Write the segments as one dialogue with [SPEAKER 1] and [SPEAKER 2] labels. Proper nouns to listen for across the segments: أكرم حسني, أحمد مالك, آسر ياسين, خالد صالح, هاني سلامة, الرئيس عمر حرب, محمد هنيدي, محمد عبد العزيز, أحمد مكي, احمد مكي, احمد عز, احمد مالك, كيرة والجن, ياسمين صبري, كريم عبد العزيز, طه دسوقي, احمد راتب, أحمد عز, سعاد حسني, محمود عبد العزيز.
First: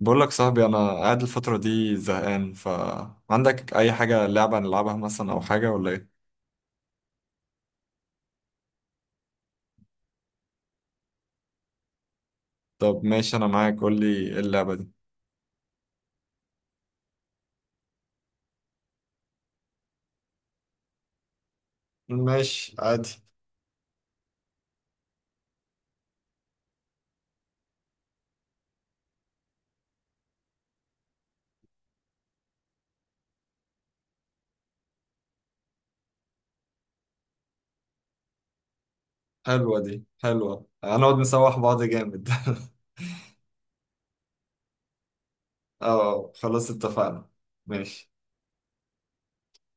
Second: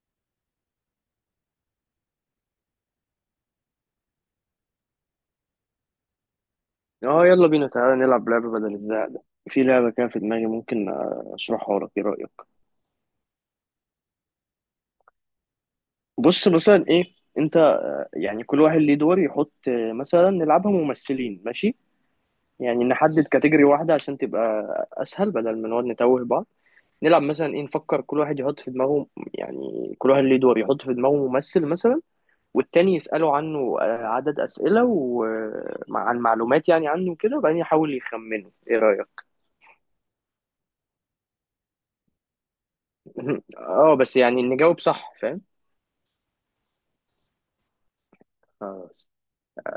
[SPEAKER 1] بقول لك صاحبي انا قاعد الفتره دي زهقان، فعندك اي حاجه لعبه نلعبها مثلا او حاجه ولا ايه؟
[SPEAKER 2] اه، يلا بينا تعالى نلعب لعبة بدل الزهق ده. في لعبة كده في دماغي، ممكن اشرحها لك، ايه رأيك؟
[SPEAKER 1] طب ماشي انا معاك، قول لي ايه اللعبه دي.
[SPEAKER 2] بص مثلا ايه انت. يعني كل واحد ليه دور يحط، مثلا نلعبها ممثلين، ماشي؟
[SPEAKER 1] ماشي
[SPEAKER 2] يعني
[SPEAKER 1] عادي.
[SPEAKER 2] نحدد كاتيجوري واحدة عشان تبقى اسهل بدل ما نقعد نتوه بعض. نلعب مثلا ايه، نفكر كل واحد يحط في دماغه. يعني كل واحد ليه دور يحط في دماغه ممثل مثلا، والتاني يسأله عنه عدد أسئلة وعن معلومات يعني عنه كده، وبعدين يحاول يخمنه. ايه رأيك؟
[SPEAKER 1] حلوه دي حلوه، هنقعد نسوح بعض جامد
[SPEAKER 2] اه، بس يعني نجاوب صح، فاهم؟
[SPEAKER 1] اه خلاص اتفقنا، ماشي.
[SPEAKER 2] خلاص.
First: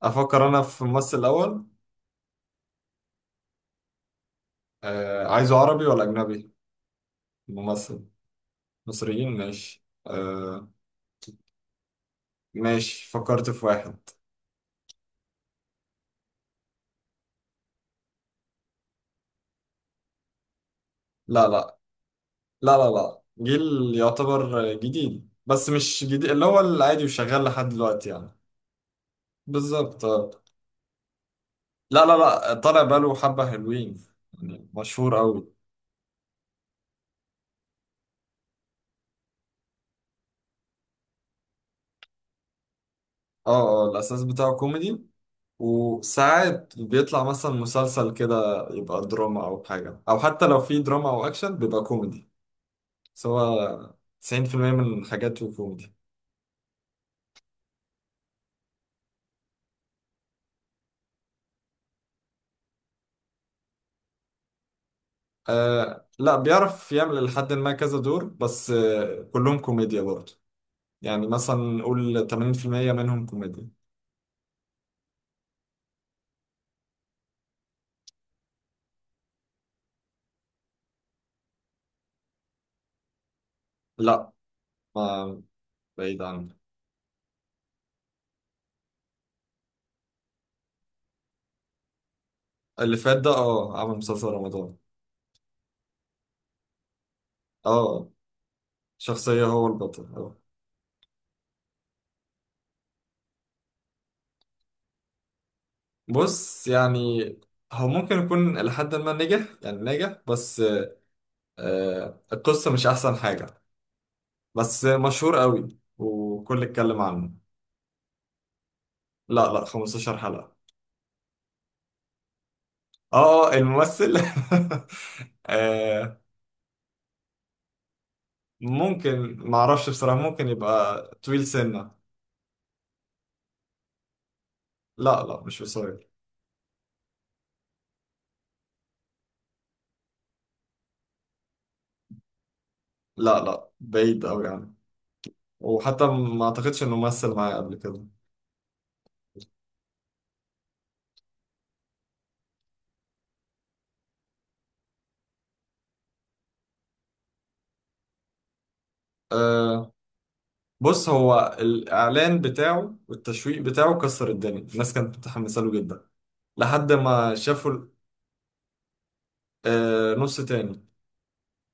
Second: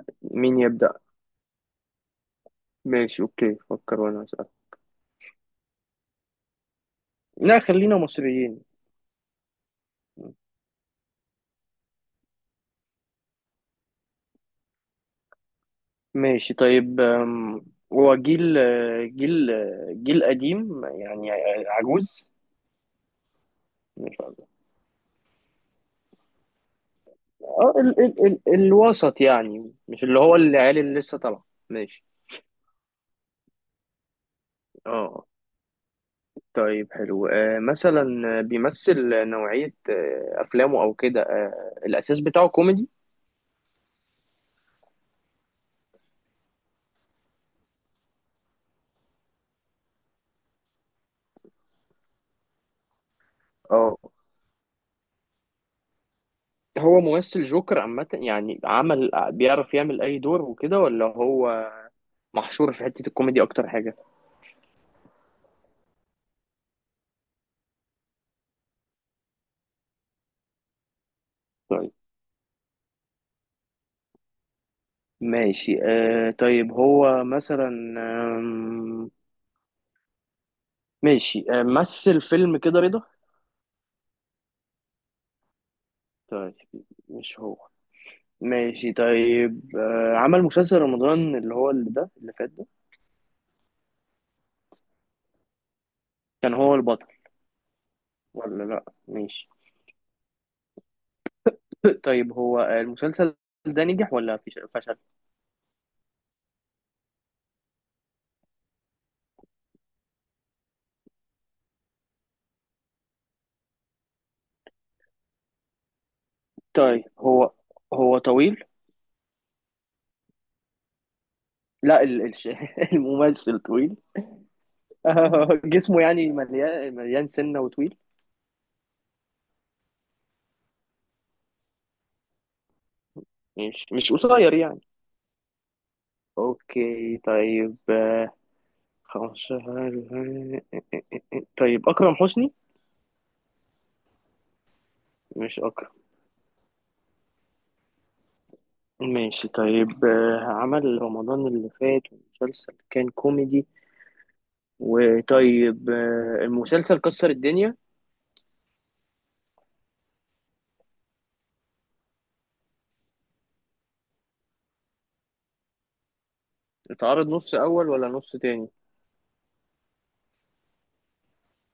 [SPEAKER 1] افكر
[SPEAKER 2] مين
[SPEAKER 1] انا في
[SPEAKER 2] يبدأ؟
[SPEAKER 1] ممثل الاول.
[SPEAKER 2] ماشي، اوكي، فكر وانا اسأل.
[SPEAKER 1] آه عايزه عربي ولا اجنبي
[SPEAKER 2] لا خلينا
[SPEAKER 1] ممثل؟
[SPEAKER 2] مصريين.
[SPEAKER 1] مصريين ماشي آه. ماشي فكرت في واحد.
[SPEAKER 2] ماشي طيب، هو جيل جيل قديم يعني؟
[SPEAKER 1] لا لا.
[SPEAKER 2] عجوز؟
[SPEAKER 1] لا لا لا. جيل
[SPEAKER 2] مش عجوز.
[SPEAKER 1] يعتبر جديد بس مش جديد، اللي هو العادي وشغال لحد
[SPEAKER 2] اه، ال
[SPEAKER 1] دلوقتي
[SPEAKER 2] ال
[SPEAKER 1] يعني.
[SPEAKER 2] ال الوسط يعني، مش
[SPEAKER 1] بالظبط
[SPEAKER 2] اللي
[SPEAKER 1] آه.
[SPEAKER 2] هو العيال اللي لسه طالعه،
[SPEAKER 1] لا
[SPEAKER 2] ماشي.
[SPEAKER 1] لا لا، طالع بقاله حبة، حلوين يعني، مشهور
[SPEAKER 2] اه
[SPEAKER 1] أوي.
[SPEAKER 2] طيب حلو، مثلا بيمثل نوعية أفلامه، أو كده الأساس بتاعه كوميدي؟
[SPEAKER 1] اه. اه الأساس بتاعه كوميدي، وساعات بيطلع مثلا مسلسل كده يبقى دراما أو حاجة، أو حتى لو في دراما أو أكشن بيبقى كوميدي سواء.
[SPEAKER 2] اه
[SPEAKER 1] 90% من حاجاته كوميدي.
[SPEAKER 2] هو ممثل جوكر عامة يعني، عمل بيعرف يعمل أي دور وكده، ولا هو محشور في حتة الكوميدي أكتر حاجة؟
[SPEAKER 1] آه لا، بيعرف يعمل لحد ما كذا دور، بس آه كلهم كوميديا برضه. يعني مثلا
[SPEAKER 2] طيب
[SPEAKER 1] نقول 80% منهم كوميديا.
[SPEAKER 2] ماشي، طيب هو مثلا آم، ماشي، مثل فيلم كده رضا؟
[SPEAKER 1] لا. ما بعيد
[SPEAKER 2] طيب،
[SPEAKER 1] عنه.
[SPEAKER 2] مش هو. ماشي طيب، عمل مسلسل رمضان اللي هو اللي ده اللي فات ده،
[SPEAKER 1] اللي فات ده اه، عمل مسلسل رمضان.
[SPEAKER 2] كان هو البطل
[SPEAKER 1] اه.
[SPEAKER 2] ولا لأ؟
[SPEAKER 1] شخصية
[SPEAKER 2] ماشي.
[SPEAKER 1] هو البطل اه.
[SPEAKER 2] طيب هو المسلسل ده نجح ولا فشل؟
[SPEAKER 1] بص يعني هو ممكن يكون لحد ما نجح، يعني نجح بس آه القصة مش أحسن حاجة، بس مشهور قوي وكل اتكلم
[SPEAKER 2] طيب
[SPEAKER 1] عنه.
[SPEAKER 2] هو طويل؟
[SPEAKER 1] لا لا، 15 حلقة.
[SPEAKER 2] لا،
[SPEAKER 1] اه
[SPEAKER 2] الممثل طويل؟
[SPEAKER 1] الممثل
[SPEAKER 2] جسمه
[SPEAKER 1] آه.
[SPEAKER 2] يعني مليان، مليان سنة وطويل؟
[SPEAKER 1] ممكن معرفش بصراحة، ممكن يبقى طويل سنة.
[SPEAKER 2] مش قصير يعني؟
[SPEAKER 1] لا لا مش قصير.
[SPEAKER 2] اوكي طيب، 15. طيب، اكرم حسني؟
[SPEAKER 1] لا لا بعيد أوي يعني،
[SPEAKER 2] مش اكرم.
[SPEAKER 1] وحتى ما أعتقدش إنه مثل معايا قبل كده.
[SPEAKER 2] ماشي طيب، عمل رمضان اللي فات ومسلسل كان كوميدي. وطيب، المسلسل كسر الدنيا؟
[SPEAKER 1] أه، بص هو الإعلان بتاعه والتشويق بتاعه كسر الدنيا، الناس كانت متحمسة له جدا لحد
[SPEAKER 2] اتعرض
[SPEAKER 1] ما
[SPEAKER 2] نص
[SPEAKER 1] شافوا
[SPEAKER 2] اول
[SPEAKER 1] ال-.
[SPEAKER 2] ولا نص تاني؟
[SPEAKER 1] آه نص تاني.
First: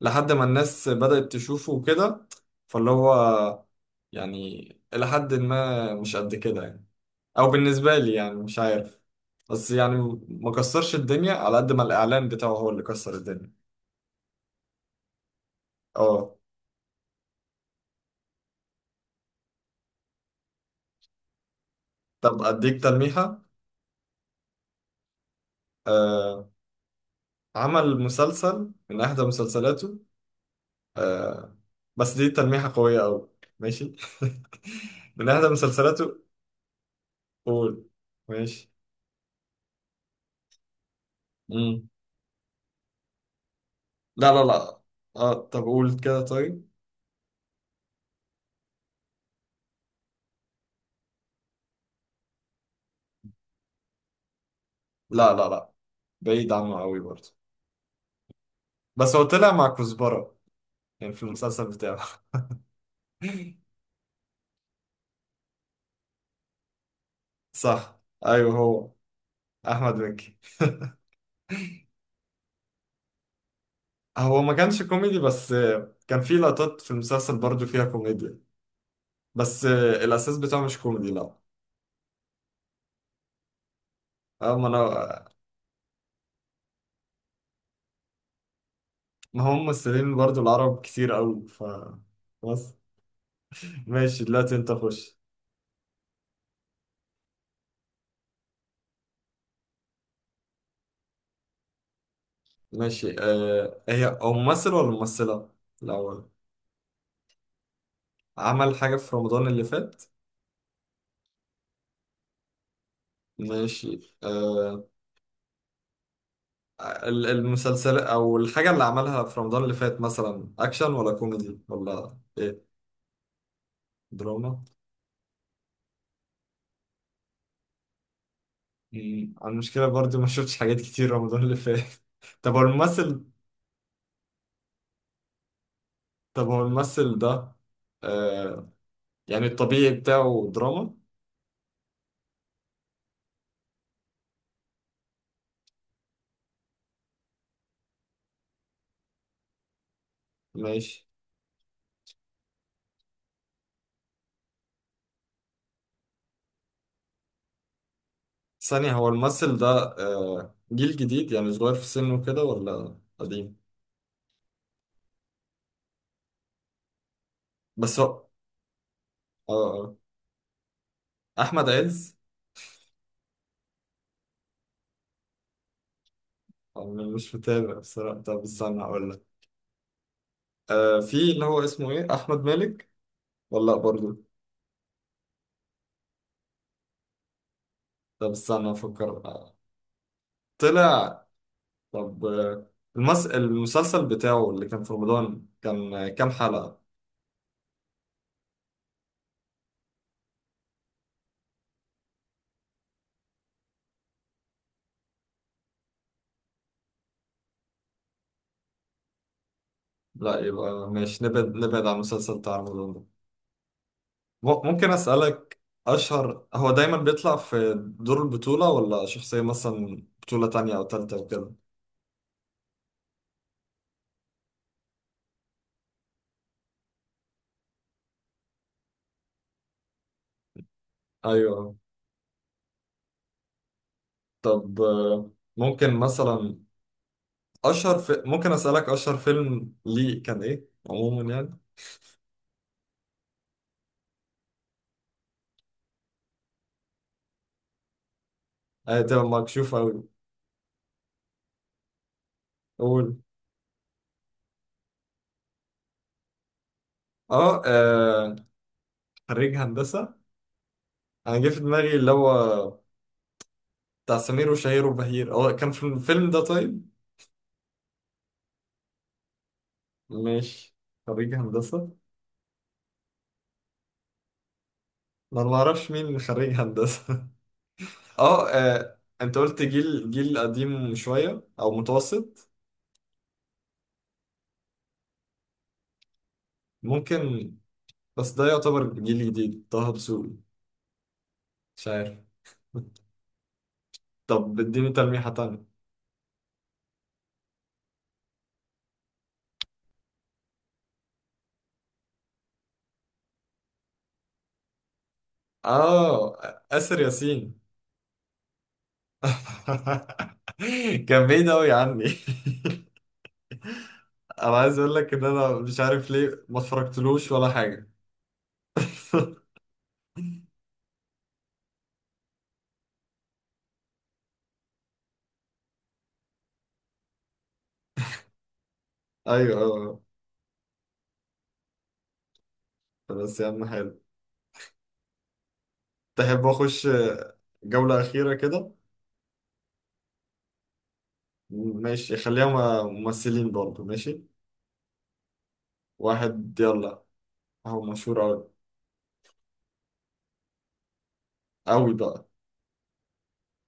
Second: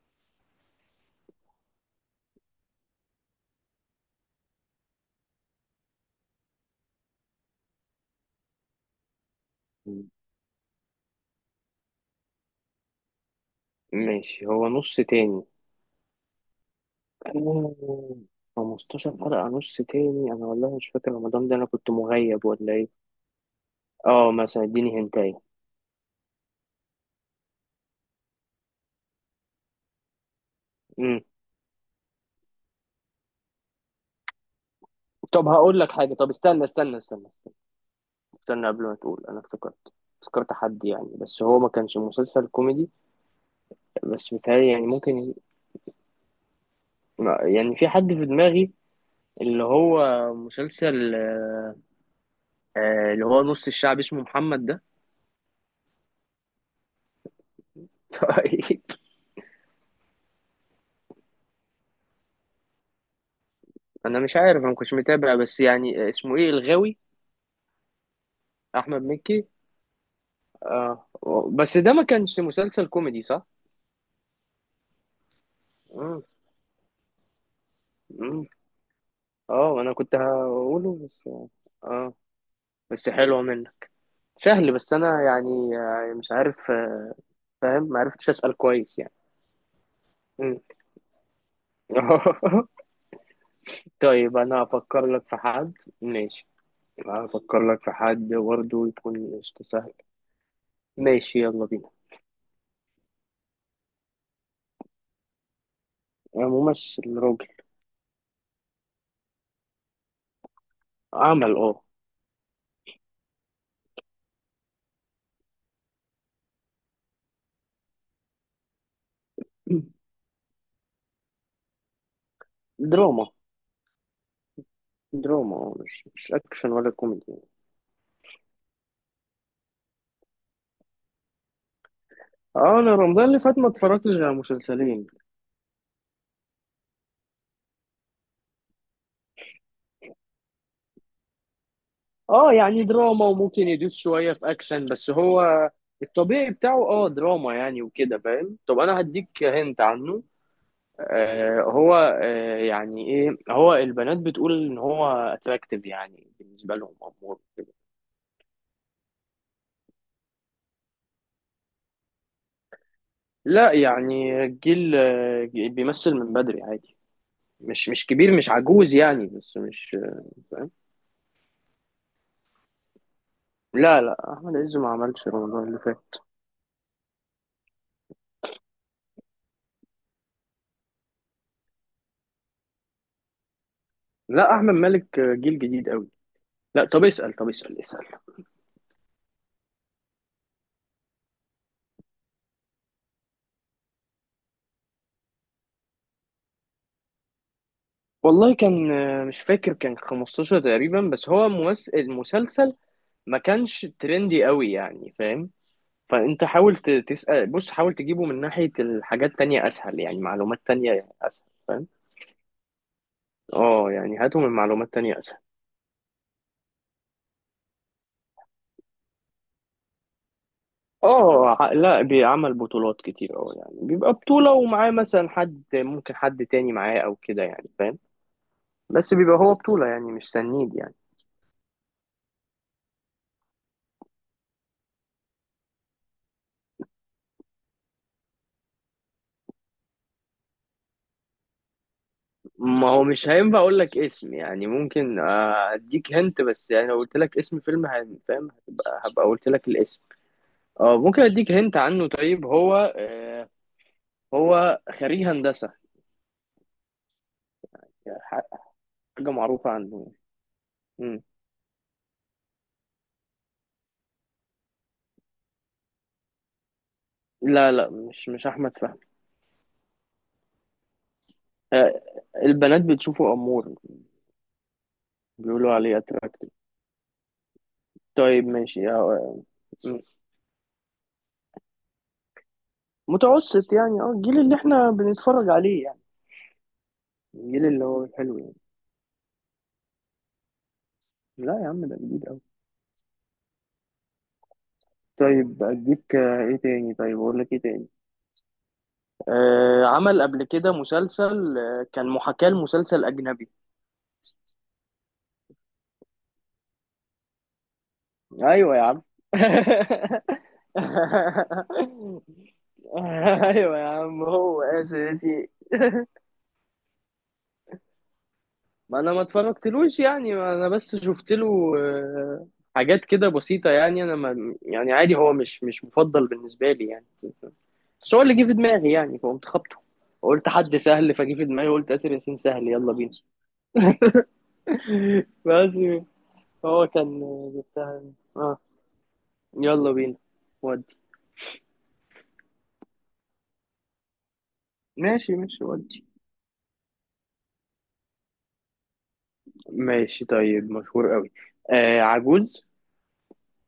[SPEAKER 1] لحد ما الناس بدأت تشوفه وكده، فاللي هو يعني إلى حد ما مش قد كده يعني، أو بالنسبة لي يعني مش عارف، بس يعني ما كسرش الدنيا على قد ما الإعلان بتاعه هو اللي كسر الدنيا.
[SPEAKER 2] ماشي، هو نص تاني.
[SPEAKER 1] اه.
[SPEAKER 2] أوه، 15 حلقة نص تاني، أنا والله مش فاكر رمضان ده، أنا كنت
[SPEAKER 1] طب
[SPEAKER 2] مغيب ولا
[SPEAKER 1] أديك
[SPEAKER 2] إيه؟
[SPEAKER 1] تلميحة.
[SPEAKER 2] أه مثلا إديني هنتاية.
[SPEAKER 1] آه عمل مسلسل من احدى مسلسلاته
[SPEAKER 2] أمم.
[SPEAKER 1] آه. بس دي تلميحة قوية قوي. ماشي من احدى
[SPEAKER 2] طب هقول لك حاجة،
[SPEAKER 1] مسلسلاته.
[SPEAKER 2] طب استنى استنى استنى.
[SPEAKER 1] قول.
[SPEAKER 2] استنى
[SPEAKER 1] ماشي.
[SPEAKER 2] قبل ما تقول، انا افتكرت افتكرت حد يعني، بس هو ما
[SPEAKER 1] مم.
[SPEAKER 2] كانش مسلسل كوميدي.
[SPEAKER 1] لا
[SPEAKER 2] بس
[SPEAKER 1] لا
[SPEAKER 2] مثالي،
[SPEAKER 1] لا
[SPEAKER 2] يعني ممكن
[SPEAKER 1] اه طب قول كده طيب.
[SPEAKER 2] يعني في حد في دماغي اللي هو مسلسل، اللي هو نص الشعب اسمه محمد ده.
[SPEAKER 1] لا لا لا، بعيد عنه قوي برضه.
[SPEAKER 2] طيب
[SPEAKER 1] بس هو طلع مع كزبرة يعني في المسلسل بتاعه
[SPEAKER 2] انا مش عارف، انا ما كنتش متابع، بس يعني اسمه ايه، الغاوي.
[SPEAKER 1] صح، ايوه هو.
[SPEAKER 2] احمد مكي.
[SPEAKER 1] احمد مكي.
[SPEAKER 2] اه بس ده ما كانش مسلسل كوميدي، صح؟
[SPEAKER 1] هو ما كانش كوميدي بس كان
[SPEAKER 2] مم.
[SPEAKER 1] في لقطات في المسلسل برضه فيها كوميديا.
[SPEAKER 2] مم.
[SPEAKER 1] بس
[SPEAKER 2] اه انا كنت
[SPEAKER 1] الاساس بتاعه مش
[SPEAKER 2] هقوله
[SPEAKER 1] كوميدي
[SPEAKER 2] بس.
[SPEAKER 1] لا.
[SPEAKER 2] اه بس حلو منه،
[SPEAKER 1] اه ما
[SPEAKER 2] سهل، بس انا
[SPEAKER 1] انا.
[SPEAKER 2] يعني مش عارف، فاهم، ما عرفتش اسال كويس يعني.
[SPEAKER 1] ما هم ممثلين برضو
[SPEAKER 2] مم.
[SPEAKER 1] العرب كتير قوي ف. بس. ماشي
[SPEAKER 2] طيب
[SPEAKER 1] دلوقتي
[SPEAKER 2] انا
[SPEAKER 1] انت
[SPEAKER 2] هفكر
[SPEAKER 1] خش.
[SPEAKER 2] لك في حد. ماشي، هفكر لك في حد برضه يكون قشطة سهل. ماشي يلا بينا.
[SPEAKER 1] ماشي آه، هي هو ممثل ولا ممثلة الأول؟
[SPEAKER 2] ممثل راجل.
[SPEAKER 1] عمل حاجة في رمضان اللي فات؟
[SPEAKER 2] عمل اه.
[SPEAKER 1] ماشي آه، ال- المسلسل أو الحاجة اللي عملها في رمضان اللي فات مثلا أكشن ولا كوميدي ولا إيه؟
[SPEAKER 2] دراما،
[SPEAKER 1] دراما.
[SPEAKER 2] دراما اه، مش اكشن ولا كوميدي.
[SPEAKER 1] مم، أنا المشكلة برضو ما شفتش حاجات كتير رمضان اللي فات طب هو
[SPEAKER 2] اه انا
[SPEAKER 1] الممثل.
[SPEAKER 2] رمضان اللي فات ما اتفرجتش غير على مسلسلين.
[SPEAKER 1] طب هو الممثل ده آه، يعني الطبيعي بتاعه دراما؟
[SPEAKER 2] اه يعني دراما، وممكن يدوس شوية في اكشن، بس هو الطبيعي بتاعه اه دراما يعني وكده، فاهم؟ طب انا هديك هنت عنه.
[SPEAKER 1] ماشي.
[SPEAKER 2] هو يعني ايه، هو البنات بتقول ان هو اتراكتيف يعني بالنسبه لهم، امور كده.
[SPEAKER 1] ثانية، هو الممثل ده جيل جديد يعني صغير في سنه كده ولا قديم؟
[SPEAKER 2] لا، يعني الجيل بيمثل من بدري عادي، مش
[SPEAKER 1] بس هو
[SPEAKER 2] مش
[SPEAKER 1] اه
[SPEAKER 2] كبير، مش عجوز يعني، بس
[SPEAKER 1] آه.
[SPEAKER 2] مش فاهم.
[SPEAKER 1] أحمد عز؟
[SPEAKER 2] لا لا، احمد عز ما عملش رمضان اللي فات.
[SPEAKER 1] أنا مش متابع بصراحة، طب استنى هقول لك. في اللي هو اسمه إيه، أحمد مالك ولا لأ برضه؟
[SPEAKER 2] لا، احمد مالك جيل جديد قوي. لا، طب اسال، طب اسال اسال.
[SPEAKER 1] طب استنى أفكر طلع. طب المس... المسلسل بتاعه اللي كان في رمضان كان كام حلقة؟
[SPEAKER 2] والله كان مش فاكر، كان 15 تقريبا، بس هو ممثل المسلسل ما كانش ترندي قوي يعني، فاهم. فانت حاول تسأل، بص حاول تجيبه من ناحية الحاجات تانية اسهل، يعني
[SPEAKER 1] لا
[SPEAKER 2] معلومات
[SPEAKER 1] يبقى
[SPEAKER 2] تانية
[SPEAKER 1] ماشي، نبعد
[SPEAKER 2] اسهل،
[SPEAKER 1] نبعد
[SPEAKER 2] فاهم.
[SPEAKER 1] عن المسلسل بتاع رمضان ده.
[SPEAKER 2] اه يعني هاته من
[SPEAKER 1] م- ممكن
[SPEAKER 2] معلومات تانية اسهل.
[SPEAKER 1] أسألك، أشهر هو دايما بيطلع في دور البطولة ولا شخصية مثلا بطولة تانية أو تالتة وكده؟
[SPEAKER 2] اه لا بيعمل بطولات كتير، اه يعني بيبقى بطولة ومعاه مثلا حد، ممكن حد تاني معاه او كده يعني، فاهم. بس بيبقى هو بطولة يعني، مش سنيد يعني.
[SPEAKER 1] أيوه. طب ممكن مثلا، أشهر في... ممكن أسألك أشهر فيلم ليه كان إيه عموما يعني؟
[SPEAKER 2] ما هو مش هينفع اقول لك اسم يعني، ممكن اديك هنت، بس يعني لو قلت لك اسم فيلم فاهم،
[SPEAKER 1] أيوة
[SPEAKER 2] هتبقى
[SPEAKER 1] تبقى
[SPEAKER 2] هبقى قلت لك
[SPEAKER 1] مكشوف
[SPEAKER 2] الاسم.
[SPEAKER 1] أوي.
[SPEAKER 2] اه ممكن اديك هنت عنه. طيب هو
[SPEAKER 1] قول.
[SPEAKER 2] آه، هو خريج هندسة،
[SPEAKER 1] أه
[SPEAKER 2] حاجة
[SPEAKER 1] خريج
[SPEAKER 2] معروفة عنه
[SPEAKER 1] هندسة.
[SPEAKER 2] يعني. مم.
[SPEAKER 1] أنا جه في دماغي اللي هو بتاع سمير وشهير وبهير، هو كان في الفيلم ده؟ طيب
[SPEAKER 2] لا لا، مش أحمد فهمي.
[SPEAKER 1] ماشي. خريج هندسة.
[SPEAKER 2] آه، البنات بتشوفه أمور،
[SPEAKER 1] أنا ما
[SPEAKER 2] بيقولوا
[SPEAKER 1] أعرفش
[SPEAKER 2] عليه
[SPEAKER 1] مين خريج
[SPEAKER 2] أتراكتيف.
[SPEAKER 1] هندسة.
[SPEAKER 2] طيب
[SPEAKER 1] اه
[SPEAKER 2] ماشي،
[SPEAKER 1] انت قلت
[SPEAKER 2] مم.
[SPEAKER 1] جيل قديم شوية او متوسط؟
[SPEAKER 2] متوسط يعني، اه الجيل اللي احنا بنتفرج عليه يعني،
[SPEAKER 1] ممكن.
[SPEAKER 2] الجيل اللي هو
[SPEAKER 1] بس
[SPEAKER 2] الحلو
[SPEAKER 1] ده
[SPEAKER 2] يعني.
[SPEAKER 1] يعتبر جيل جديد، طه دسوقي؟
[SPEAKER 2] لا يا عم،
[SPEAKER 1] مش
[SPEAKER 2] ده
[SPEAKER 1] عارف.
[SPEAKER 2] جديد أوي.
[SPEAKER 1] طب اديني تلميحة
[SPEAKER 2] طيب
[SPEAKER 1] تانية.
[SPEAKER 2] أديك إيه تاني، طيب أقول لك إيه تاني. عمل قبل كده مسلسل كان محاكاة لمسلسل أجنبي.
[SPEAKER 1] اه، آسر ياسين؟
[SPEAKER 2] أيوه يا عم.
[SPEAKER 1] كان بعيد أوي عني.
[SPEAKER 2] ايوه يا عم،
[SPEAKER 1] انا
[SPEAKER 2] هو
[SPEAKER 1] عايز اقول لك ان انا
[SPEAKER 2] اساسي.
[SPEAKER 1] مش عارف ليه ما اتفرجتلوش ولا حاجة
[SPEAKER 2] ما انا ما اتفرجتلوش يعني، ما انا بس شفت له حاجات كده بسيطة، يعني انا ما يعني عادي، هو مش مفضل بالنسبة لي يعني. بس هو اللي جه في دماغي يعني، فقمت
[SPEAKER 1] ايوه
[SPEAKER 2] خبطه،
[SPEAKER 1] اه.
[SPEAKER 2] قلت حد سهل، فجه في دماغي قلت آسر ياسين سهل، يلا بينا.
[SPEAKER 1] آه، بس يا عم حلو.
[SPEAKER 2] بس.
[SPEAKER 1] تحب
[SPEAKER 2] هو
[SPEAKER 1] اخش
[SPEAKER 2] كان.
[SPEAKER 1] جولة
[SPEAKER 2] جبتها.
[SPEAKER 1] أخيرة
[SPEAKER 2] اه،
[SPEAKER 1] كده؟
[SPEAKER 2] يلا بينا. ودي،
[SPEAKER 1] ماشي خليها م- ممثلين برضه. ماشي،
[SPEAKER 2] ماشي ماشي، ودي.
[SPEAKER 1] واحد، يلا. هو مشهور أوي،
[SPEAKER 2] ماشي طيب، مشهور قوي.
[SPEAKER 1] أوي بقى.
[SPEAKER 2] عجوز؟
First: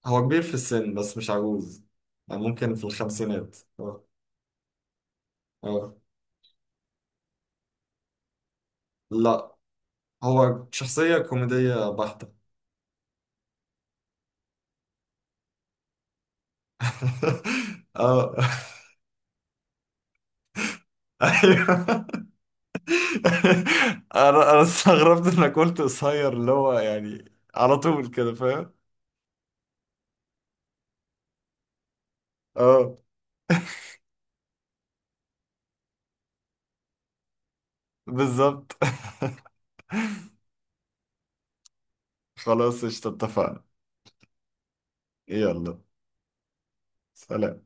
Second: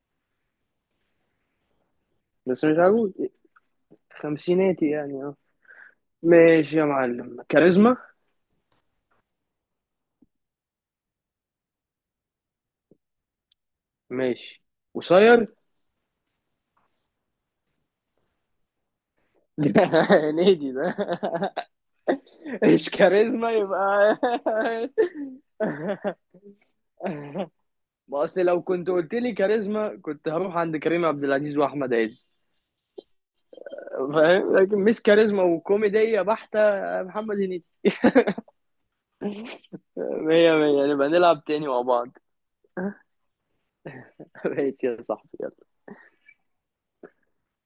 [SPEAKER 1] هو كبير في السن بس مش عجوز، يعني
[SPEAKER 2] بس
[SPEAKER 1] ممكن
[SPEAKER 2] مش
[SPEAKER 1] في
[SPEAKER 2] عجوز،
[SPEAKER 1] الخمسينات اه.
[SPEAKER 2] خمسيناتي يعني، اه.
[SPEAKER 1] اه
[SPEAKER 2] ماشي يا معلم، كاريزما؟
[SPEAKER 1] لا، هو شخصية كوميدية بحتة.
[SPEAKER 2] ماشي، قصير؟
[SPEAKER 1] اه،
[SPEAKER 2] هنيدي ده؟
[SPEAKER 1] ايوه.
[SPEAKER 2] ايش كاريزما يبقى؟
[SPEAKER 1] انا انا استغربت انك قلت قصير، اللي هو يعني على طول
[SPEAKER 2] ما
[SPEAKER 1] كده
[SPEAKER 2] اصل لو
[SPEAKER 1] فاهم.
[SPEAKER 2] كنت قلت لي كاريزما، كنت هروح عند كريم عبد العزيز واحمد عز،
[SPEAKER 1] اه
[SPEAKER 2] فاهم، لكن مش كاريزما وكوميديه بحته، محمد هنيدي.
[SPEAKER 1] بالظبط
[SPEAKER 2] مية مية، نبقى نلعب تاني مع بعض.
[SPEAKER 1] خلاص قشطة اتفقنا.
[SPEAKER 2] ماشي يا صاحبي، يلا.
[SPEAKER 1] يلا. سلام.